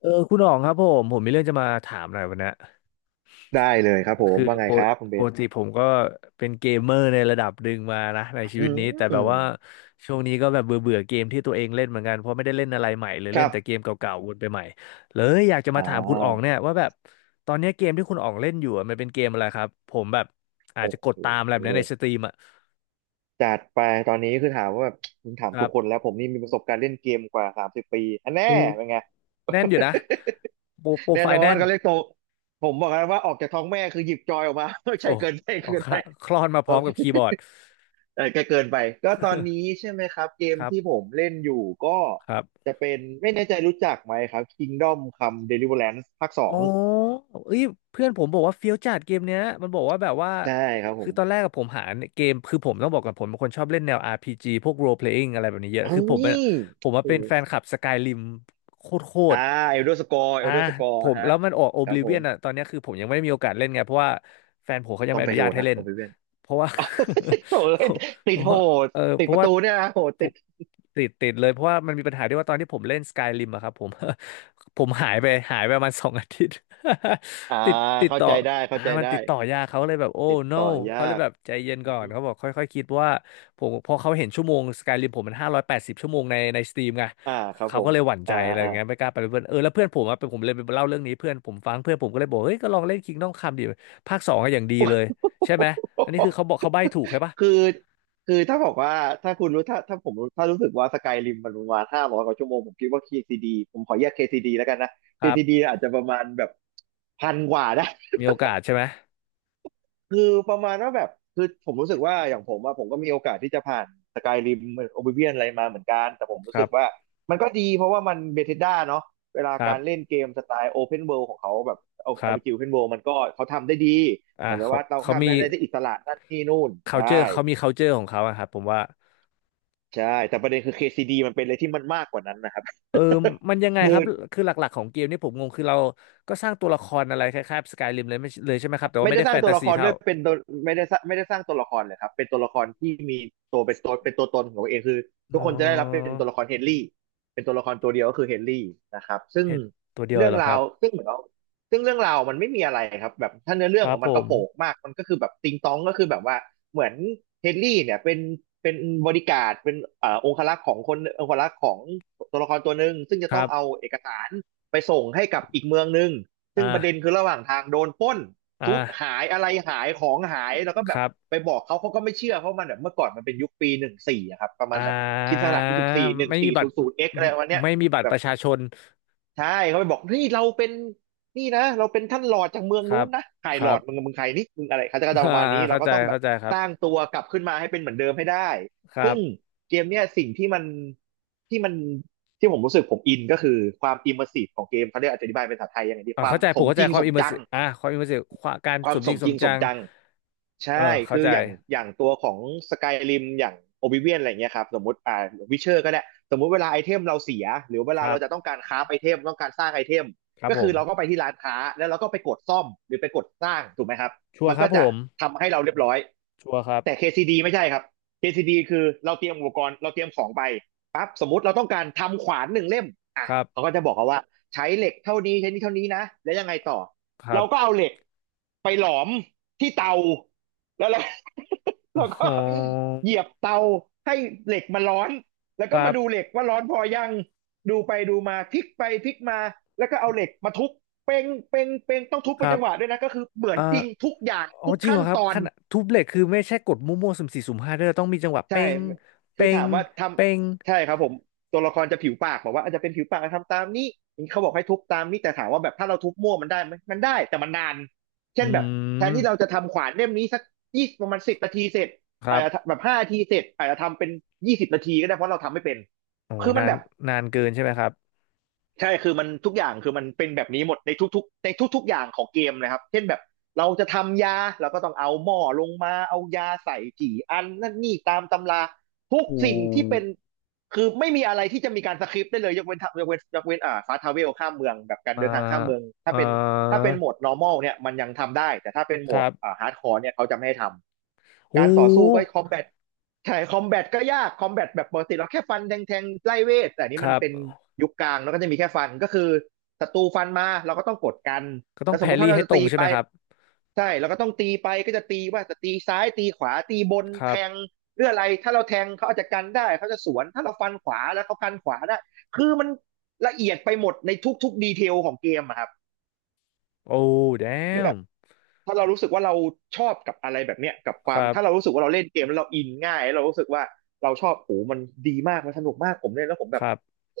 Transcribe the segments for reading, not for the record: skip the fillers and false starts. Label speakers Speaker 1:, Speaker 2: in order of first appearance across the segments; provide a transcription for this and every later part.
Speaker 1: เออคุณอ๋องครับผมมีเรื่องจะมาถามหน่อยวันเนี้ย
Speaker 2: ได้เลยครับผม
Speaker 1: คือ
Speaker 2: ว่าไง
Speaker 1: ป
Speaker 2: ค
Speaker 1: ก
Speaker 2: รับคุณเบ
Speaker 1: ป
Speaker 2: น
Speaker 1: กติผมก็เป็นเกมเมอร์ในระดับหนึ่งมานะในชี
Speaker 2: อื
Speaker 1: วิตนี้แต่
Speaker 2: ม
Speaker 1: แบบว่าช่วงนี้ก็แบบเบื่อเบื่อเกมที่ตัวเองเล่นเหมือนกันเพราะไม่ได้เล่นอะไรใหม่เลย
Speaker 2: ค
Speaker 1: เล่
Speaker 2: รั
Speaker 1: น
Speaker 2: บ
Speaker 1: แต่เกมเก่าๆวนไปใหม่เลยอยากจะ
Speaker 2: อ่
Speaker 1: มาถามคุณอ๋อง
Speaker 2: า
Speaker 1: เนี่ยว่าแบบตอนเนี้ยเกมที่คุณอ๋องเล่นอยู่อะมันเป็นเกมอะไรครับผมแบบอาจ
Speaker 2: โอ้
Speaker 1: จะกดตามอะไรแบบนี้ใน
Speaker 2: โห
Speaker 1: สตรีมอ่ะ
Speaker 2: จัดไปตอนนี้คือถามว่าแบบคุณถาม
Speaker 1: ครั
Speaker 2: ทุกคน
Speaker 1: บ
Speaker 2: แล้วผมนี่มีประสบการณ์เล่นเกมกว่าสามสิบปีอันแน่
Speaker 1: โอื
Speaker 2: เป็นไง
Speaker 1: แน่นอยู่นะโปรโปร
Speaker 2: แน่
Speaker 1: ไฟ
Speaker 2: น
Speaker 1: ล์
Speaker 2: อ
Speaker 1: แน่
Speaker 2: น
Speaker 1: น
Speaker 2: เขาเรียกโตผมบอกแล้วว่าออกจากท้องแม่คือหยิบจอยออกมา ไม่ใช่
Speaker 1: โอ้
Speaker 2: เกินไป
Speaker 1: ออก
Speaker 2: เกินไป
Speaker 1: ค่ะคลอนมาพ
Speaker 2: โอ
Speaker 1: ร้อม
Speaker 2: เค
Speaker 1: กับคีย์บอร์ด
Speaker 2: เออแกเกินไปก็ตอนนี้ใช่ไหมครับเกม
Speaker 1: ค
Speaker 2: ที่ผ
Speaker 1: ร
Speaker 2: มเล่นอยู่ก็
Speaker 1: ับ
Speaker 2: จะเป็นไม่แน่ใจรู้จักไหมครับ Kingdom Come Deliverance ภาคส
Speaker 1: อ๋
Speaker 2: อ
Speaker 1: อ
Speaker 2: ง
Speaker 1: เอ้ยเพื่อนผมบอกว่าเฟี้ยวจัดเกมเนี้ยมันบอกว่าแบบว่า
Speaker 2: ใช่ครับผ
Speaker 1: คือ
Speaker 2: ม
Speaker 1: ตอนแรกกับผมหาเกมคือผมต้องบอกกับผมเป็นคนชอบเล่นแนว RPG พจีพวก role playing อะไรแบบนี้เยอะ
Speaker 2: เฮ้
Speaker 1: คือผม
Speaker 2: ย
Speaker 1: เป็นผมว่า
Speaker 2: โอ้
Speaker 1: เป็นแฟน
Speaker 2: โห
Speaker 1: คลับ Skyrim โคตรโค
Speaker 2: อ่า
Speaker 1: ตร
Speaker 2: เอลเดอร์สกอร์เอ
Speaker 1: อ่า
Speaker 2: ลเดอร์สกอร์
Speaker 1: ผม
Speaker 2: ฮะ
Speaker 1: แล้วมันออก
Speaker 2: ครับผ
Speaker 1: Oblivion
Speaker 2: ม
Speaker 1: อ่ะตอนเนี้ยคือผมยังไม่ได้มีโอกาสเล่นไงเพราะว่าแฟนผมเขายัง
Speaker 2: ต้อ
Speaker 1: ไม่
Speaker 2: ง
Speaker 1: อ
Speaker 2: ไป
Speaker 1: นุ
Speaker 2: โด
Speaker 1: ญาต
Speaker 2: น
Speaker 1: ให้
Speaker 2: นะ
Speaker 1: เล่
Speaker 2: โอ
Speaker 1: น
Speaker 2: เบเว่น
Speaker 1: เพราะว่า
Speaker 2: อ้า โถ่
Speaker 1: เพ
Speaker 2: เอ้ย
Speaker 1: ราะ
Speaker 2: ติ
Speaker 1: เพ
Speaker 2: ด
Speaker 1: ราะ
Speaker 2: โห
Speaker 1: ว่า
Speaker 2: ด
Speaker 1: เออ
Speaker 2: ติ
Speaker 1: เพ
Speaker 2: ดป
Speaker 1: ราะ
Speaker 2: ระ
Speaker 1: ว่า
Speaker 2: ตูเนี่ยนะโหด
Speaker 1: ผ
Speaker 2: ติด
Speaker 1: มติดเลยเพราะว่ามันมีปัญหาที่ว่าตอนที่ผมเล่น Skyrim อะครับผม ผมหายไปประมาณ 2 อาทิตย์
Speaker 2: อ่า
Speaker 1: ติดติด
Speaker 2: เข้า
Speaker 1: ต่อ
Speaker 2: ใจได้เข้า
Speaker 1: อ่า
Speaker 2: ใจ
Speaker 1: มัน
Speaker 2: ได้
Speaker 1: ติดต่อยากเขาเลยแบบโอ้
Speaker 2: ติด
Speaker 1: no
Speaker 2: ต่อ
Speaker 1: เขาเล
Speaker 2: ยา
Speaker 1: ย
Speaker 2: ก
Speaker 1: แบบใจเย็น
Speaker 2: อื
Speaker 1: ก่
Speaker 2: อ
Speaker 1: อน
Speaker 2: ฮึ
Speaker 1: เขาบอกค่อยๆคิดเพราะว่าผมพอเขาเห็นชั่วโมง Skyrim ผมมัน580 ชั่วโมงในสตีมไง
Speaker 2: อ่าครับ
Speaker 1: เขา
Speaker 2: ผ
Speaker 1: ก็
Speaker 2: ม
Speaker 1: เลยหวั่นใจ
Speaker 2: อ่า
Speaker 1: อะ
Speaker 2: อ่า
Speaker 1: ไร
Speaker 2: อ่า
Speaker 1: เงี้ยไม่กล้าไปเป็นเพื่อนเออแล้วเพื่อนผมอะเป็นผมเลยไปเล่าเรื่องนี้เพื่อนผมฟังเพื่อนผมก็เลยบอกเฮ้ยก็ลองเล่น Kingdom Come ดิภาค 2อะอย่างดีเลยใช่ไหมอันนี้คือเขาบอกเขาใบ้ถูกใช่ปะ
Speaker 2: คือคือถ้าบอกว่าถ้าคุณรู้ถ้าผมรู้ถ้ารู้สึกว่าสกายริมมันประมาณห้าร้อยกว่าชั่วโมงผมคิดว่า KCD ผมขอแยก KCD แล้วกันนะ
Speaker 1: ครั
Speaker 2: KCD
Speaker 1: บ
Speaker 2: อาจจะประมาณแบบพันกว่าได้
Speaker 1: มีโอกาสใช่ไหม
Speaker 2: คือประมาณว่าแบบคือผมรู้สึกว่าอย่างผมอะผมก็มีโอกาสที่จะผ่านสกายริมโอบิเวียนอะไรมาเหมือนกันแต่ผม
Speaker 1: ค
Speaker 2: รู้สึ
Speaker 1: รั
Speaker 2: กว่า
Speaker 1: บ
Speaker 2: มันก็ดีเพราะว่ามันเบเธสด a เนาะเวลา
Speaker 1: ครั
Speaker 2: การเล่น
Speaker 1: บ
Speaker 2: เกมสไตล์โอเพนเวิลด์ของเขาแบบเอา
Speaker 1: ค
Speaker 2: ไอา
Speaker 1: รั
Speaker 2: ร์พีจีโอเพ
Speaker 1: บ
Speaker 2: นเวิมันก็เขาทำได้ดี
Speaker 1: อ่า
Speaker 2: เหมือน
Speaker 1: เขา
Speaker 2: ว่าเรา
Speaker 1: เขา
Speaker 2: ทำ
Speaker 1: มี
Speaker 2: ได้อะไรได้อิสระนั่นนี่นู่นใช่
Speaker 1: culture เขามี culture ของเขาอะครับผมว่า
Speaker 2: ใช่แต่ประเด็นคือ KCD มันเป็นอะไรที่มันมากกว่านั้นนะครับ
Speaker 1: เออมันยัง ไง
Speaker 2: คื
Speaker 1: ค
Speaker 2: อ
Speaker 1: รับคือหลักๆของเกมนี่ผมงงคือเราก็สร้างตัวละครอะไรคล้ายๆสกายริมเลยไม่เลยใช่ไหมครับแต่ว่า
Speaker 2: ไม่
Speaker 1: ไม่
Speaker 2: ได้
Speaker 1: ได้
Speaker 2: สร้า
Speaker 1: แฟ
Speaker 2: ง
Speaker 1: น
Speaker 2: ตัว
Speaker 1: ตา
Speaker 2: ละ
Speaker 1: ซี
Speaker 2: ครด้
Speaker 1: เท่า
Speaker 2: วยเป็นตัวไม่ได้สร้างตัวละครเลยครับเป็นตัวละครที่มีตัวเป็นตัวเป็นตัวตนของตัวเองคือ
Speaker 1: อ๋
Speaker 2: ทุกคนจะได้รับ
Speaker 1: อ
Speaker 2: เป็นตัวละครเฮนรี่เป็นตัวละครตัวเดียวก็คือเฮนรี่นะครับซึ่ง
Speaker 1: เห็นตัวเดียวเล
Speaker 2: เรื่อ
Speaker 1: ย
Speaker 2: ง
Speaker 1: เหรอค
Speaker 2: รา
Speaker 1: รั
Speaker 2: ว
Speaker 1: บ
Speaker 2: ซึ่งเหมือนเราซึ่งเรื่องราวมันไม่มีอะไรครับแบบถ้าเนื้อเรื่
Speaker 1: ค
Speaker 2: องข
Speaker 1: รั
Speaker 2: อ
Speaker 1: บ
Speaker 2: ง
Speaker 1: ผ
Speaker 2: มันกระ
Speaker 1: ม
Speaker 2: โปงมากมันก็คือแบบติงตองก็คือแบบว่าเหมือนเฮนรี่เนี่ยเป็นบริการดเป็นองครักษ์ของคนองครักษ์ของตัวละครตัวหนึ่งซึ่งจะ
Speaker 1: ค
Speaker 2: ต้
Speaker 1: รั
Speaker 2: องเอา
Speaker 1: บ
Speaker 2: เอกสารไปส่งให้กับอีกเมืองหนึ่ง
Speaker 1: อ่
Speaker 2: ซึ่งประเด็นคือ
Speaker 1: า
Speaker 2: ระหว่างทางโดนปล้น
Speaker 1: อ
Speaker 2: ชุด
Speaker 1: ่า
Speaker 2: หายอะไรหายของหายแล้วก็
Speaker 1: ค
Speaker 2: แบบ
Speaker 1: รั
Speaker 2: ไป
Speaker 1: บ
Speaker 2: บอกเขาเขาก็ไม่เชื่อเพราะมันแบบเมื่อก่อนมันเป็นยุคปีหนึ่งสี่อะครับประมา
Speaker 1: อ่
Speaker 2: ณแบบคริดส
Speaker 1: า
Speaker 2: ลักราชที่สิบสี่หนึ่ง
Speaker 1: ไม่มี
Speaker 2: สี่
Speaker 1: บั
Speaker 2: ศู
Speaker 1: ตร
Speaker 2: นย์ศูนย์เอ็กอะไรวันเนี้ย
Speaker 1: ไม่มีบัตร
Speaker 2: แบ
Speaker 1: ป
Speaker 2: บ
Speaker 1: ระชาชน
Speaker 2: ใช่เขาไปบอกนี่เราเป็นนี่นะเราเป็นท่านหลอดจากเมือง
Speaker 1: ครั
Speaker 2: นู้
Speaker 1: บ
Speaker 2: นนะใคร
Speaker 1: ค
Speaker 2: หล
Speaker 1: รั
Speaker 2: อ
Speaker 1: บ
Speaker 2: ดมึงมึงใครนี่มึงอะไรเขาจะก็จะป
Speaker 1: อ่า
Speaker 2: ระมาณนี้เรา
Speaker 1: เข้า
Speaker 2: ก็
Speaker 1: ใจ
Speaker 2: ต้องแบบ
Speaker 1: เข้าใจครั
Speaker 2: สร้าง
Speaker 1: บ
Speaker 2: ตัวกลับขึ้นมาให้เป็นเหมือนเดิมให้ได้
Speaker 1: ครั
Speaker 2: ซึ่ง
Speaker 1: บ
Speaker 2: เกมเนี้ยสิ่งที่มันที่ผมรู้สึกผมอินก็คือความอิมเมอร์ซีฟของเกมเขาเรียกอธิบายเป็นภาษาไทยยังไงดี
Speaker 1: อ่า
Speaker 2: ความ
Speaker 1: เข้าใจ
Speaker 2: ส
Speaker 1: ผม
Speaker 2: ม
Speaker 1: เข้า
Speaker 2: จ
Speaker 1: ใจ
Speaker 2: ริง
Speaker 1: ควา
Speaker 2: ส
Speaker 1: ม
Speaker 2: ม
Speaker 1: อิมเมอร์
Speaker 2: จัง
Speaker 1: ซีอ่าความอิมเมอร์ซีการ
Speaker 2: ควา
Speaker 1: ส
Speaker 2: ม
Speaker 1: ม
Speaker 2: ส
Speaker 1: จริ
Speaker 2: ม
Speaker 1: งส
Speaker 2: จริ
Speaker 1: ม
Speaker 2: งส
Speaker 1: จั
Speaker 2: ม
Speaker 1: ง
Speaker 2: จัง
Speaker 1: เออ
Speaker 2: ใช่
Speaker 1: เข้า
Speaker 2: คือ
Speaker 1: ใจ
Speaker 2: อย่างตัวของสกายริมอย่างโอบิเวียนอะไรเงี้ยครับสมมติอ่าวิเชอร์ก็ได้สมมุติเวลาไอเทมเราเสียหรือเว
Speaker 1: ค
Speaker 2: ลา
Speaker 1: รั
Speaker 2: เรา
Speaker 1: บ
Speaker 2: จะต้องการคราฟไอเทมต้องการสร้างไอเทม
Speaker 1: ครับ
Speaker 2: ก็
Speaker 1: ผ
Speaker 2: คือ
Speaker 1: ม
Speaker 2: เราก็ไปที่ร้านค้าแล้วเราก็ไปกดซ่อมหรือไปกดสร้างถูกไหมครับ
Speaker 1: ชัว
Speaker 2: มั
Speaker 1: ร์
Speaker 2: น
Speaker 1: ค
Speaker 2: ก็
Speaker 1: รับผ
Speaker 2: จะ
Speaker 1: ม
Speaker 2: ทำให้เราเรียบร้อย
Speaker 1: ชัวร์ครับ
Speaker 2: แต่ KCD ไม่ใช่ครับ KCD คซีดีคือเราเตรียมอุปกรณ์เราเตรียมของไปปั๊บสมมติเราต้องการทำขวานหนึ่งเล่มอ่ะ
Speaker 1: ครับ
Speaker 2: เขาก็จะบอกเราว่าใช้เหล็กเท่านี้ใช้นี่เท่านี้นะแล้วยังไงต่อ
Speaker 1: ครั
Speaker 2: เราก็
Speaker 1: บ
Speaker 2: เอาเหล็กไปหลอมที่เตาแล้วเรา เราก็
Speaker 1: อ๋อ
Speaker 2: เหยียบเตาให้เหล็กมันร้อนแล้ว
Speaker 1: ค
Speaker 2: ก็
Speaker 1: รั
Speaker 2: มาดูเหล็
Speaker 1: บ
Speaker 2: กว่าร้อนพอยังดูไปดูมาพลิกไปพลิกมาแล้วก็เอาเหล็กมาทุบเป้งเป้งเป้งต้องทุบ
Speaker 1: ค
Speaker 2: เป็น
Speaker 1: รั
Speaker 2: จั
Speaker 1: บ
Speaker 2: งหวะด้วยนะก็คือเหมือน
Speaker 1: อ่า
Speaker 2: จริงทุกอย่าง
Speaker 1: อ๋อ
Speaker 2: ทุก
Speaker 1: จริงเหร
Speaker 2: ขั้น
Speaker 1: อครับ
Speaker 2: ตอ
Speaker 1: ข
Speaker 2: น
Speaker 1: นาดทุบเหล็กคือไม่ใช่กดมั่วๆสุ่มสี่สุ่มห้าด้วยต้องมีจังหวะเป้
Speaker 2: ใช่
Speaker 1: ง
Speaker 2: คื
Speaker 1: เป้
Speaker 2: อถา
Speaker 1: ง
Speaker 2: มว่าท
Speaker 1: เป้ง
Speaker 2: ำใช่ครับผมตัวละครจะผิวปากบอกว่าอาจจะเป็นผิวปากทำตามนี้เขาบอกให้ทุบตามนี้แต่ถามว่าแบบถ้าเราทุบมั่วมันได้ไหมมันได้แต่มันนานเช่
Speaker 1: อื
Speaker 2: นแบบแทนที่เรา
Speaker 1: ม
Speaker 2: จะทำขวานเล่มนี้สักยี่ประมาณสิบนาทีเสร็จ
Speaker 1: ครั
Speaker 2: อาจจะ
Speaker 1: บ
Speaker 2: แบบห้านาทีเสร็จอาจจะทำเป็นยี่สิบนาทีก็ได้เพราะเราทำไม่เป็น
Speaker 1: โอ้โห
Speaker 2: คือมั
Speaker 1: นา
Speaker 2: น
Speaker 1: น
Speaker 2: แบบ
Speaker 1: นานเกินใช่ไหมครับ
Speaker 2: ใช่คือมันทุกอย่างคือมันเป็นแบบนี้หมดในทุกๆในทุกๆอย่างของเกมนะครับเช่นแบบเราจะทำยาเราก็ต้องเอาหม้อลงมาเอายาใส่กี่อันนั่นนี่ตามตำราทุก
Speaker 1: โอ้
Speaker 2: สิ่งที่
Speaker 1: ม
Speaker 2: เป็นคือไม่มีอะไรที่จะมีการสคริปต์ได้เลยยกเว้นทยกเว้นยกเว้นฟาทาเวลข้ามเมืองแบบการ
Speaker 1: อ่า
Speaker 2: เดินทางข้ามเมืองถ้า
Speaker 1: อ่
Speaker 2: เป็น ถ้า
Speaker 1: า
Speaker 2: เป็นโหมด normal เนี่ยมันยังทำได้แต่ถ้าเป็นโหม
Speaker 1: ครั
Speaker 2: ด
Speaker 1: บ
Speaker 2: hardcore เนี่ยเขาจะไม่ให้ทำ
Speaker 1: โอ้
Speaker 2: การต่อสู้ก็ combat ใช่คอมแบทก็ยากคอมแบทแบบปกติเราแค่ฟันแทงแทงไล่เวทแต่อันนี้
Speaker 1: ค
Speaker 2: มัน
Speaker 1: รับ
Speaker 2: เป็นยุคกลางแล้วก็จะมีแค่ฟันก็คือศัตรูฟันมาเราก็ต้องกดกัน
Speaker 1: ก็ต้อ
Speaker 2: แล้
Speaker 1: ง
Speaker 2: วส
Speaker 1: แพ
Speaker 2: มมุ
Speaker 1: ร
Speaker 2: ติ
Speaker 1: รี่
Speaker 2: ถ้าเรา
Speaker 1: ให้
Speaker 2: จะ
Speaker 1: ตร
Speaker 2: ตี
Speaker 1: งใช่
Speaker 2: ไป
Speaker 1: ไหมครับ
Speaker 2: ใช่เราก็ต้องตีไปก็จะตีว่าจะตีซ้ายตีขวาตีบน
Speaker 1: ครั
Speaker 2: แท
Speaker 1: บ
Speaker 2: งเรื่องอะไรถ้าเราแทงเขาอาจจะกันได้เขาจะสวนถ้าเราฟันขวาแล้วเขากันขวาได้คือมันละเอียดไปหมดในทุกๆดีเทลของเกมอะครับ
Speaker 1: โอ้
Speaker 2: คือแบบ
Speaker 1: damn
Speaker 2: ถ้าเรารู้สึกว่าเราชอบกับอะไรแบบเนี้ยกับค
Speaker 1: ค
Speaker 2: วาม
Speaker 1: รั
Speaker 2: ถ้าเรา
Speaker 1: บ
Speaker 2: รู้สึกว่าเราเล่นเกมแล้วเราอินง่ายแล้วเรารู้สึกว่าเราชอบโหมันดีมากมันสนุกมากผมเล่นแล้วผม
Speaker 1: ค
Speaker 2: แบบ
Speaker 1: รับ
Speaker 2: โห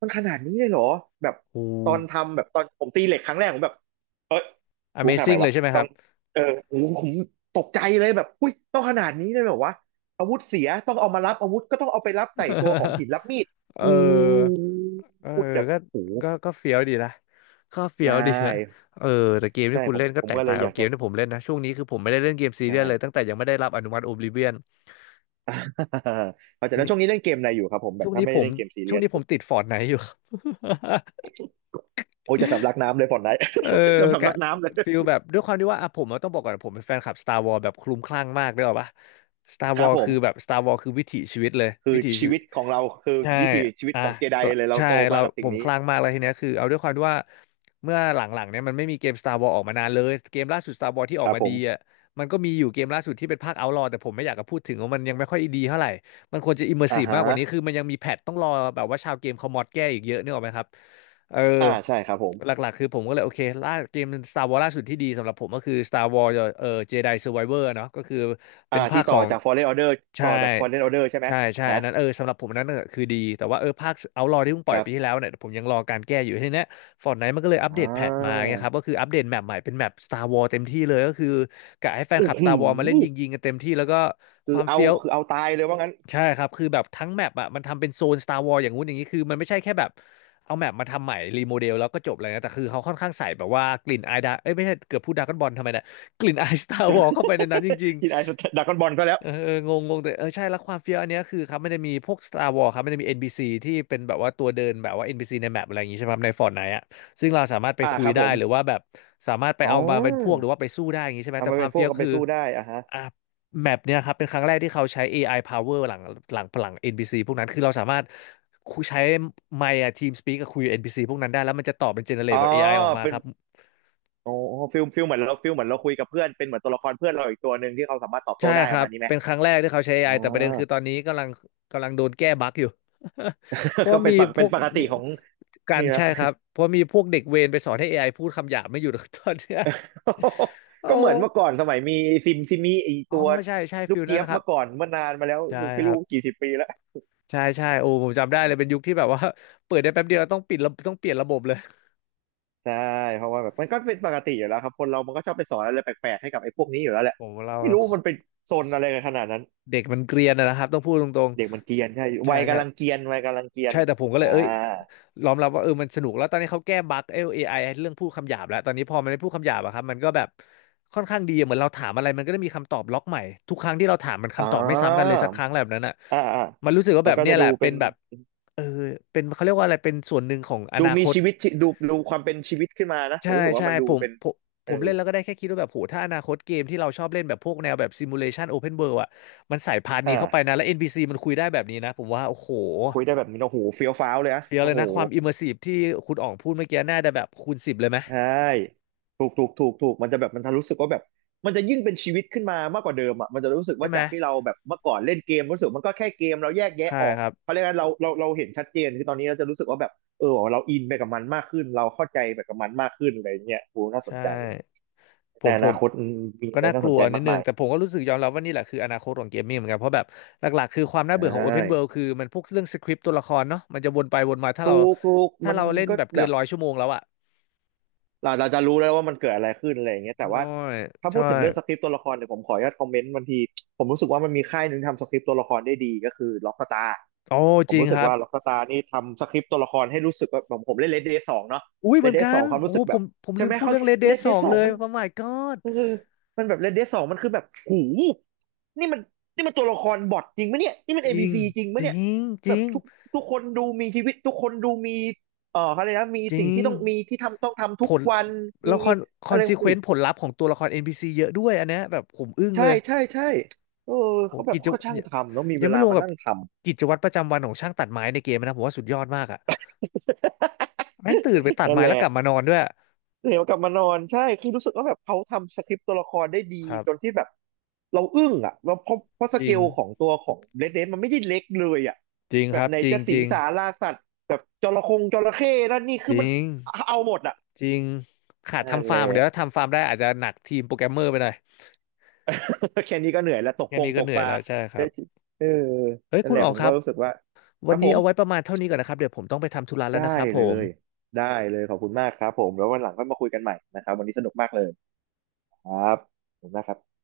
Speaker 2: มันขนาดนี้เลยเหรอแบบ
Speaker 1: โอ้
Speaker 2: ตอนทำแบบตอนผมตีเหล็กครั้งแรกผมแบบเอ้ยกูต้องทำไง
Speaker 1: Amazing เลย
Speaker 2: วะ
Speaker 1: ใช่ไหมค
Speaker 2: ต้อ
Speaker 1: รั
Speaker 2: ง
Speaker 1: บ
Speaker 2: เออโหผมตกใจเลยแบบอุ้ยต้องขนาดนี้เลยเหรอวะอาวุธเสียต้องเอามารับอาวุธก็ต้องเอาไปรับใส่ตัวของหิ นรับมีด
Speaker 1: เอ
Speaker 2: อู
Speaker 1: อเออ
Speaker 2: พูดแบบ
Speaker 1: ก็
Speaker 2: โห
Speaker 1: ก็ก็เฟี้ยวดีนะก็
Speaker 2: ใช
Speaker 1: เฟี้ยวดีนะ
Speaker 2: ่
Speaker 1: เออแต่เกม
Speaker 2: ใช่
Speaker 1: ที่คุณ
Speaker 2: ผม
Speaker 1: เล่นก็
Speaker 2: ผม
Speaker 1: แตก
Speaker 2: ก็เล
Speaker 1: ต่า
Speaker 2: ย
Speaker 1: ง
Speaker 2: อ
Speaker 1: กับ
Speaker 2: ยาก
Speaker 1: เก
Speaker 2: จะ
Speaker 1: มที่ผมเล่นนะช่วงนี้คือผมไม่ได้เล่นเกมซี
Speaker 2: ใช่
Speaker 1: เรียสเลยตั้งแต่ยังไม่ได้รับอนุมัติ Oblivion
Speaker 2: อ่าเข้าใจ
Speaker 1: ช่วง
Speaker 2: แล้ว
Speaker 1: นี้
Speaker 2: ช่วงนี้เล่นเกมอะไรอยู่ครับผมแบ
Speaker 1: ช่
Speaker 2: บ
Speaker 1: วง
Speaker 2: ถ้า
Speaker 1: นี้
Speaker 2: ไม่
Speaker 1: ผ
Speaker 2: ได้
Speaker 1: ม
Speaker 2: เล่นเกมซีเรี
Speaker 1: ช่ว
Speaker 2: ย
Speaker 1: ง
Speaker 2: ส
Speaker 1: นี้ผมติดฟอร์ n ไน e อยู่ครับ
Speaker 2: โอ้ยจะสำลักน้ำเลยผ่อนไหน
Speaker 1: เออ
Speaker 2: เกือบ สำ
Speaker 1: กะ
Speaker 2: ลักน้ำเลย
Speaker 1: ฟิลแบบด้วยความที่ว่าอ่ะผมอะต้องบอกก่อนผมเป็นแฟนคลับ Star Wars แบบคลุ้มคลั่งมากด้วยหรอปะ Star
Speaker 2: ครับ
Speaker 1: Wars
Speaker 2: ผ
Speaker 1: คือแบบ
Speaker 2: ม
Speaker 1: Star Wars คือวิถีชีวิตเลย
Speaker 2: คือ
Speaker 1: วิถีชี
Speaker 2: ชี
Speaker 1: วิต
Speaker 2: วิตของเราคือ
Speaker 1: ใช่
Speaker 2: วิถีชีวิต
Speaker 1: อ่ะ
Speaker 2: ของเจไดเลยเรา
Speaker 1: ใช่
Speaker 2: โตมา
Speaker 1: เรา
Speaker 2: กับ
Speaker 1: ผ
Speaker 2: สิ่ง
Speaker 1: มค
Speaker 2: นี้
Speaker 1: ลั่งมากเลยทีเนี้ยคือเอาด้วยความที่ว่าเมื่อหลังๆเนี่ยมันไม่มีเกม Star Wars ออกมานานเลยเกมล่าสุด Star Wars ที่อ
Speaker 2: ค
Speaker 1: อก
Speaker 2: รับ
Speaker 1: มา
Speaker 2: ผ
Speaker 1: ดี
Speaker 2: ม
Speaker 1: อ่ะมันก็มีอยู่เกมล่าสุดที่เป็นภาค Outlaw แต่ผมไม่อยากจะพูดถึงว่ามันยังไม่ค่อยดีเท่าไหร่มันควรจะ
Speaker 2: อ่า
Speaker 1: immersive
Speaker 2: ฮะ
Speaker 1: มากกว่านี้คือมันยังมีแพทต้องรอแบบว่าชาวเกมเขามอดแก้อีกเยอะนึกออกไหมครับเออ
Speaker 2: อ่าใช่ครับผม
Speaker 1: หลักๆคือผมก็เลยโอเคล่าเกม Star Wars ล่าสุดที่ดีสำหรับผมก็คือ Star Wars เอ่อ Jedi Survivor เนาะก็คือ
Speaker 2: อ่า
Speaker 1: เป็นภา
Speaker 2: ที่
Speaker 1: คข
Speaker 2: ต่อ
Speaker 1: อง
Speaker 2: จาก Fallen Order ต่
Speaker 1: ใช่
Speaker 2: อจาก Fallen Order ใช่ไหม
Speaker 1: ใช่
Speaker 2: ฮะ
Speaker 1: อันนั้นเออสำหรับผมอันนั้นน่ะคือดีแต่ว่าเออภาค Outlaw ที่เพิ่งป
Speaker 2: ค
Speaker 1: ล่อย
Speaker 2: รั
Speaker 1: ปีที่แล้ว
Speaker 2: บ
Speaker 1: เนี่ยผมยังรอการแก้อยู่ทีเนี้ย Fortnite มันก็เลยอัป
Speaker 2: อ่
Speaker 1: เดตแพทมาเงี
Speaker 2: า
Speaker 1: ยครับก็คืออัปเดตแมปใหม่เป็นแมป Star Wars เต็มที่เลยก็คือกะให้แฟนค
Speaker 2: โอ้
Speaker 1: ลับ
Speaker 2: โห
Speaker 1: Star Wars มาเล่นยิงๆกันเต็มที่แล้วก็ค
Speaker 2: คือ
Speaker 1: วาม
Speaker 2: เอา
Speaker 1: เฟี้ยว
Speaker 2: คือเอาตายเลยว่างั้น
Speaker 1: ใช่ครับคือแบบทั้งแมปอ่ะมันทำเป็นโซน Star Wars อย่างงู้นอย่างนี้คือมันไม่ใช่แค่แบบเอาแมปมาทำใหม่รีโมเดลแล้วก็จบเลยนะแต่คือเขาค่อนข้างใส่แบบว่ากลิ่นอายดาเอ้ยไม่ใช่เกือบพูดดราก้อนบอลทำไมเนะกลิ่นอาย Star Wars เข้าไปในนั้นจริง
Speaker 2: กินไอซ์ดากอนบอลก็แล้ว
Speaker 1: เออเอองงงงแต่เออใช่แล้วความเฟี้ยวอันเนี้ยคือครับมันจะมีพวก Star Wars ครับมันจะมี NPC ที่เป็นแบบว่าตัวเดินแบบว่า NPC ในแมปอะไรอย่างงี้ใช่ไหมครับใน Fortnite อ่ะซึ่งเราสามารถไป
Speaker 2: อ่า
Speaker 1: คุ
Speaker 2: ค
Speaker 1: ย
Speaker 2: รับผ
Speaker 1: ได้หรือ
Speaker 2: ม
Speaker 1: ว่าแบบสามารถไป
Speaker 2: อ๋
Speaker 1: เอามาเป็นพวกห
Speaker 2: อ
Speaker 1: รือว่าไปสู้ได้อย่างงี้ใช่ไหม
Speaker 2: เอา
Speaker 1: แต่
Speaker 2: มา
Speaker 1: ค
Speaker 2: เป็
Speaker 1: วา
Speaker 2: น
Speaker 1: ม
Speaker 2: พว
Speaker 1: เฟี้
Speaker 2: ก
Speaker 1: ยว
Speaker 2: เอาไป
Speaker 1: คือ
Speaker 2: สู้ได้อ่ะฮะ
Speaker 1: อ่ะแมปเนี้ยครับเป็นครั้งแรกที่เขาใช้ AI power หลัง NPC พซีพวกนั้นคือเราสามารถคุยใช้ไมค์อะทีมสปีกกับคุยกับ NPC พซีพวกนั้นได้แล้วมันจะตอบเป็นเจเนเร
Speaker 2: อ๋
Speaker 1: ต
Speaker 2: อ
Speaker 1: แบบเอไอออกมา
Speaker 2: เป็น
Speaker 1: ครับ
Speaker 2: โอ้ฟิลฟิลเหมือนเราฟิลเหมือนเราคุยกับเพื่อนเป็นเหมือนตัวละครเพื่อนเราอีกตัวหนึ่งที่เขาสามารถตอบโต้
Speaker 1: ใช่
Speaker 2: ได้
Speaker 1: ค
Speaker 2: ป
Speaker 1: รั
Speaker 2: ระ
Speaker 1: บ
Speaker 2: มาณนี้ไหม
Speaker 1: เป็นครั้งแรกที่เขาใช้เอไอ
Speaker 2: อ่
Speaker 1: แต่ประเด็น
Speaker 2: า
Speaker 1: คือตอนนี้กำลังโดนแก้บั๊กอยู่ เพ ราะ
Speaker 2: ก็
Speaker 1: มีพ
Speaker 2: เป็
Speaker 1: ว
Speaker 2: น
Speaker 1: ก
Speaker 2: ปก
Speaker 1: มี
Speaker 2: ติของ
Speaker 1: การ
Speaker 2: นี่นะ
Speaker 1: ใช่ครับเพราะมีพวกเด็กเวรไปสอนให้ AI พูดคำหยาบไม่หยุด ตอนเนี้ย โอ้
Speaker 2: ก็เหมือนเมื่อก่อนสมัยมีซิมซิมีไอ
Speaker 1: อ๋อ
Speaker 2: ตัว
Speaker 1: ใช่ใช่
Speaker 2: ลู
Speaker 1: ฟิ
Speaker 2: ก
Speaker 1: ลนั้
Speaker 2: เจี๊
Speaker 1: น
Speaker 2: ยบ
Speaker 1: นะครั
Speaker 2: เมื่
Speaker 1: บ
Speaker 2: อก่อนเมื่อนานมาแล้ว
Speaker 1: ใช่
Speaker 2: ไม่
Speaker 1: ครั
Speaker 2: รู้
Speaker 1: บ
Speaker 2: กี่สิบปีแล้ว
Speaker 1: ใช่ใช่โอ้ผมจำได้
Speaker 2: อ่
Speaker 1: เลยเป็
Speaker 2: า
Speaker 1: นยุคที่แบบว่า เปิดได้แป๊บเดียวต้องปิดระต้องเปลี่ยนระบบเลย
Speaker 2: ใช่เพราะว่าแบบมันก็เป็นปกติอยู่แล้วครับคนเรามันก็ชอบไปสอนอะไรแปลกๆให้กับไอ้พวกนี้อยู่แล้วแหละ
Speaker 1: ผมเรา
Speaker 2: ไม่รู้มันเป็นโซนอะไรกันขนาดนั้น
Speaker 1: เด็กมันเกรียนอะนะครับต้องพูดตรง
Speaker 2: เด็กมันเกรียนใช่
Speaker 1: ๆใช่
Speaker 2: วัย
Speaker 1: ใช่
Speaker 2: กำลังเกรียนวัยกำลังเกรียน
Speaker 1: ใช่แต่ผมก็
Speaker 2: อ่า
Speaker 1: เลยเอ้ยยอมรับว่าเออมันสนุกแล้วตอนนี้เขาแก้บั๊กเอ AI เรื่องพูดคำหยาบแล้วตอนนี้พอมันไม่พูดคำหยาบอะครับมันก็แบบค่อนข้างดีเหมือนเราถามอะไรมันก็ได้มีคำตอบล็อกใหม่ทุกครั้งที่เราถามมัน
Speaker 2: อ๋อ
Speaker 1: คำตอบไม่ซ้ำกันเลยสักครั้งอะไรแบบนั้นอะ
Speaker 2: อ่าอ่า
Speaker 1: มันรู้สึกว่า
Speaker 2: มั
Speaker 1: แบ
Speaker 2: น
Speaker 1: บ
Speaker 2: ก็
Speaker 1: เนี่
Speaker 2: จะ
Speaker 1: ยแห
Speaker 2: ดู
Speaker 1: ละ
Speaker 2: เป็
Speaker 1: เป็น
Speaker 2: น
Speaker 1: แบบเออเป็นเขาเรียกว่าอะไรเป็นส่วนหนึ่งของอ
Speaker 2: ดู
Speaker 1: นาค
Speaker 2: มี
Speaker 1: ต
Speaker 2: ชีวิตชีดูดูความเป็นชีวิตขึ้นมานะผ
Speaker 1: ใช่
Speaker 2: มรู้สึกว่า
Speaker 1: ใช่
Speaker 2: มันดู
Speaker 1: ผม
Speaker 2: เป็น
Speaker 1: ผมผ
Speaker 2: เอ
Speaker 1: ม
Speaker 2: อ
Speaker 1: เล่นแล้วก็ได้แค่คิดว่าแบบโหถ้าอนาคตเกมที่เราชอบเล่นแบบพวกแนวแบบซิมูเลชันโอเพนเวิลด์อะมันใส่พาร์ทนี้
Speaker 2: อ่า
Speaker 1: เข้าไปนะแล้ว NPC มันคุยได้แบบนี้นะผมว่าโอ้โห
Speaker 2: คุยได้แบบนี้โอ้โหเฟี้ยวฟ้าวเลยอะ
Speaker 1: เฟี้ยว
Speaker 2: โอ้
Speaker 1: เลย
Speaker 2: โห
Speaker 1: นะความอิมเมอร์ซีฟที่คุณอ๋องพูดเมื่อกี้น่าจะแบบคูณสิบเลยไหม
Speaker 2: ใช่ถูกถูกถูกถูกมันจะแบบมันจะรู้สึกว่าแบบมันจะยิ่งเป็นชีวิตขึ้นมามากกว่าเดิมอ่ะมันจะรู้สึก
Speaker 1: ใช่
Speaker 2: ว่า
Speaker 1: ไหม
Speaker 2: จากที่เราแบบเมื่อก่อนเล่นเกมรู้สึกมันก็แค่เกมเราแยกแยะ
Speaker 1: ใช่
Speaker 2: ออก
Speaker 1: ครับ
Speaker 2: เพราะฉะนั้นเราเห็นชัดเจนคือตอนนี้เราจะรู้สึกว่าแบบเออเราอินไปกับมันมากขึ้นเราเข้าใจไปกับมันมากขึ้นอะไรเงี้ยโอ้น่าส
Speaker 1: ใช่
Speaker 2: นใจว่ะ
Speaker 1: ผ
Speaker 2: ใน
Speaker 1: ม
Speaker 2: อ
Speaker 1: ผ
Speaker 2: นา
Speaker 1: ม
Speaker 2: คตมี
Speaker 1: ก็
Speaker 2: อะไร
Speaker 1: น่าก
Speaker 2: น่าส
Speaker 1: ลั
Speaker 2: น
Speaker 1: ว
Speaker 2: ใจ
Speaker 1: นิด
Speaker 2: มาก
Speaker 1: นึง
Speaker 2: มาย
Speaker 1: แต่ผมก็รู้สึกยอมรับว่านี่แหละคืออนาคตของเกมมิ่งเหมือนกันเพราะแบบหลักๆคือความน่า
Speaker 2: ใช
Speaker 1: เบื่อของ Open World
Speaker 2: ่
Speaker 1: คือมันพวกเรื่องสคริปต์ตัวละครเนาะมันจะวนไปวนมาถ้าเรา
Speaker 2: ถูกถูก
Speaker 1: ถ้า
Speaker 2: มัน
Speaker 1: เราเล่น
Speaker 2: ก็
Speaker 1: แบบ
Speaker 2: แบ
Speaker 1: เกิน
Speaker 2: บ
Speaker 1: ร้อยชั่วโมงแล้วอะ
Speaker 2: เราเราจะรู้แล้วว่ามันเกิดอะไรขึ้นอะไรอย่างเงี้ยแต่
Speaker 1: ใช่
Speaker 2: ว่าถ้าพู
Speaker 1: ใช่
Speaker 2: ดถึงเรื่องสคริปต์ตัวละครเนี่ยผมขออนุญาตคอมเมนต์บางทีผมรู้สึกว่ามันมีค่ายหนึ่งทำสคริปต์ตัวละครได้ดีก็คือล็อกสตา
Speaker 1: โอ้
Speaker 2: ผ
Speaker 1: จ
Speaker 2: ม
Speaker 1: ริง
Speaker 2: รู้สึ
Speaker 1: ค
Speaker 2: ก
Speaker 1: รับ
Speaker 2: ว่าล็อกสตานี่ทำสคริปต์ตัวละครให้รู้สึกว่าผมเล่นเลดเดย์สองเนาะ
Speaker 1: อุ้ย
Speaker 2: เล
Speaker 1: เหมื
Speaker 2: ด
Speaker 1: อน
Speaker 2: เด
Speaker 1: กั
Speaker 2: ย์สอ
Speaker 1: น
Speaker 2: งความ
Speaker 1: โอ้
Speaker 2: รู้สึกแบ
Speaker 1: ผ
Speaker 2: บ
Speaker 1: มผม
Speaker 2: ใช่
Speaker 1: ลื
Speaker 2: ไห
Speaker 1: ม
Speaker 2: ม
Speaker 1: พูด
Speaker 2: เขา
Speaker 1: เรื่อง Red
Speaker 2: เล
Speaker 1: Dead
Speaker 2: ด
Speaker 1: ส
Speaker 2: เด
Speaker 1: อ
Speaker 2: ย์
Speaker 1: ง
Speaker 2: สอ
Speaker 1: เล
Speaker 2: ง
Speaker 1: ย
Speaker 2: มัน
Speaker 1: Oh my god
Speaker 2: เออมันแบบเลดเดย์สองมันคือแบบหูนี่มันนี่มันตัวละครบอทจริงไหมเนี่ยนี่มัน
Speaker 1: จ
Speaker 2: เอ
Speaker 1: ริ
Speaker 2: บี
Speaker 1: ง
Speaker 2: ซีจริงไหม
Speaker 1: จ
Speaker 2: เนี่ย
Speaker 1: ริงจ
Speaker 2: แบ
Speaker 1: ริ
Speaker 2: บ
Speaker 1: ง
Speaker 2: ทุกคนดูมีชีวิตทุกคนดูมี เออเขาเลยกนะมี
Speaker 1: จ
Speaker 2: สิ่
Speaker 1: ริ
Speaker 2: งที่
Speaker 1: ง
Speaker 2: ต้องมีที่ทำต้องทำ
Speaker 1: ผ
Speaker 2: ทุก
Speaker 1: ล
Speaker 2: วัน
Speaker 1: แล้
Speaker 2: มี
Speaker 1: วคอนคอ
Speaker 2: อะ
Speaker 1: น
Speaker 2: ไร
Speaker 1: ซีเคว
Speaker 2: หู
Speaker 1: นต์ผลลัพธ์ของตัวละคร NPC เยอะด้วยอันเนี้ยแบบผมอึ้งเล
Speaker 2: ใช่
Speaker 1: ย
Speaker 2: ใช่ใช่เออ
Speaker 1: โอ้
Speaker 2: เขาแบบ
Speaker 1: กิจ
Speaker 2: เขาก็
Speaker 1: วัตร
Speaker 2: ช่าง
Speaker 1: ยัง
Speaker 2: ทำแล้วมีเว
Speaker 1: ยังไม่
Speaker 2: ลา
Speaker 1: รวม
Speaker 2: มา
Speaker 1: กับ
Speaker 2: นั่งทำ
Speaker 1: กิจวัตรประจำวันของช่างตัดไม้ในเกมนะผมว่าสุดยอดมากอ่ะแม่งตื่นไป ตัด
Speaker 2: นั่น
Speaker 1: ไม้
Speaker 2: แห
Speaker 1: แล้ว
Speaker 2: ละ
Speaker 1: กลับมานอนด้วย
Speaker 2: เดี๋ยวกลับมานอนใช่คือรู้สึกว่าแบบเขาทำสคริปต์ตัวละครได้ดี
Speaker 1: ครั
Speaker 2: จน
Speaker 1: บ
Speaker 2: ที่แบบเราอึ้งอ่ะเราเพราะส
Speaker 1: จ
Speaker 2: เก
Speaker 1: ริง
Speaker 2: ลของตัวของเ d ด a นมันไม่ได้เล็กเลยอ่ะ
Speaker 1: จริง
Speaker 2: แบ
Speaker 1: ค
Speaker 2: บ
Speaker 1: รับ
Speaker 2: ไหน
Speaker 1: จริง
Speaker 2: จะ
Speaker 1: จ
Speaker 2: สิง
Speaker 1: ริง
Speaker 2: สาราสัตว์แบบจระเข้นั่นนี่
Speaker 1: จ
Speaker 2: คือมั
Speaker 1: ริ
Speaker 2: น
Speaker 1: ง
Speaker 2: เอาหมดอ่ะ
Speaker 1: จริงขาด
Speaker 2: นั่น
Speaker 1: ทำ
Speaker 2: แห
Speaker 1: ฟา
Speaker 2: ละ
Speaker 1: ร์มเดี๋ยวถ้าทำฟาร์มได้อาจจะหนักทีมโปรแกรมเมอร์ไปหน่อย
Speaker 2: แค่นี้ก็เหนื่อยแล้ว
Speaker 1: แค่นี้
Speaker 2: ต
Speaker 1: ก็
Speaker 2: ก
Speaker 1: เหนื่อ
Speaker 2: ป
Speaker 1: ย
Speaker 2: ลา
Speaker 1: แล้วใช่ครั
Speaker 2: เอ้ย
Speaker 1: บ
Speaker 2: เออ
Speaker 1: เฮ้ย
Speaker 2: นั่น
Speaker 1: คุ
Speaker 2: แห
Speaker 1: ณ
Speaker 2: ละ
Speaker 1: ออ
Speaker 2: ผ
Speaker 1: ก
Speaker 2: ม
Speaker 1: ครั
Speaker 2: ก็
Speaker 1: บ
Speaker 2: รู้สึกว่าค
Speaker 1: วั
Speaker 2: รั
Speaker 1: น
Speaker 2: บผ
Speaker 1: นี้
Speaker 2: ม
Speaker 1: เอาไว้ประมาณเท่านี้ก่อนนะครับเดี๋ยวผมต้องไปทำธุระแล้วนะ
Speaker 2: ได้
Speaker 1: ครับผ
Speaker 2: เล
Speaker 1: ม
Speaker 2: ยได้เลยขอบคุณมากครับผมแล้ววันหลังค่อยมาคุยกันใหม่นะครับวันนี้สนุกมากเลยครับ ขอบคุณมากครับ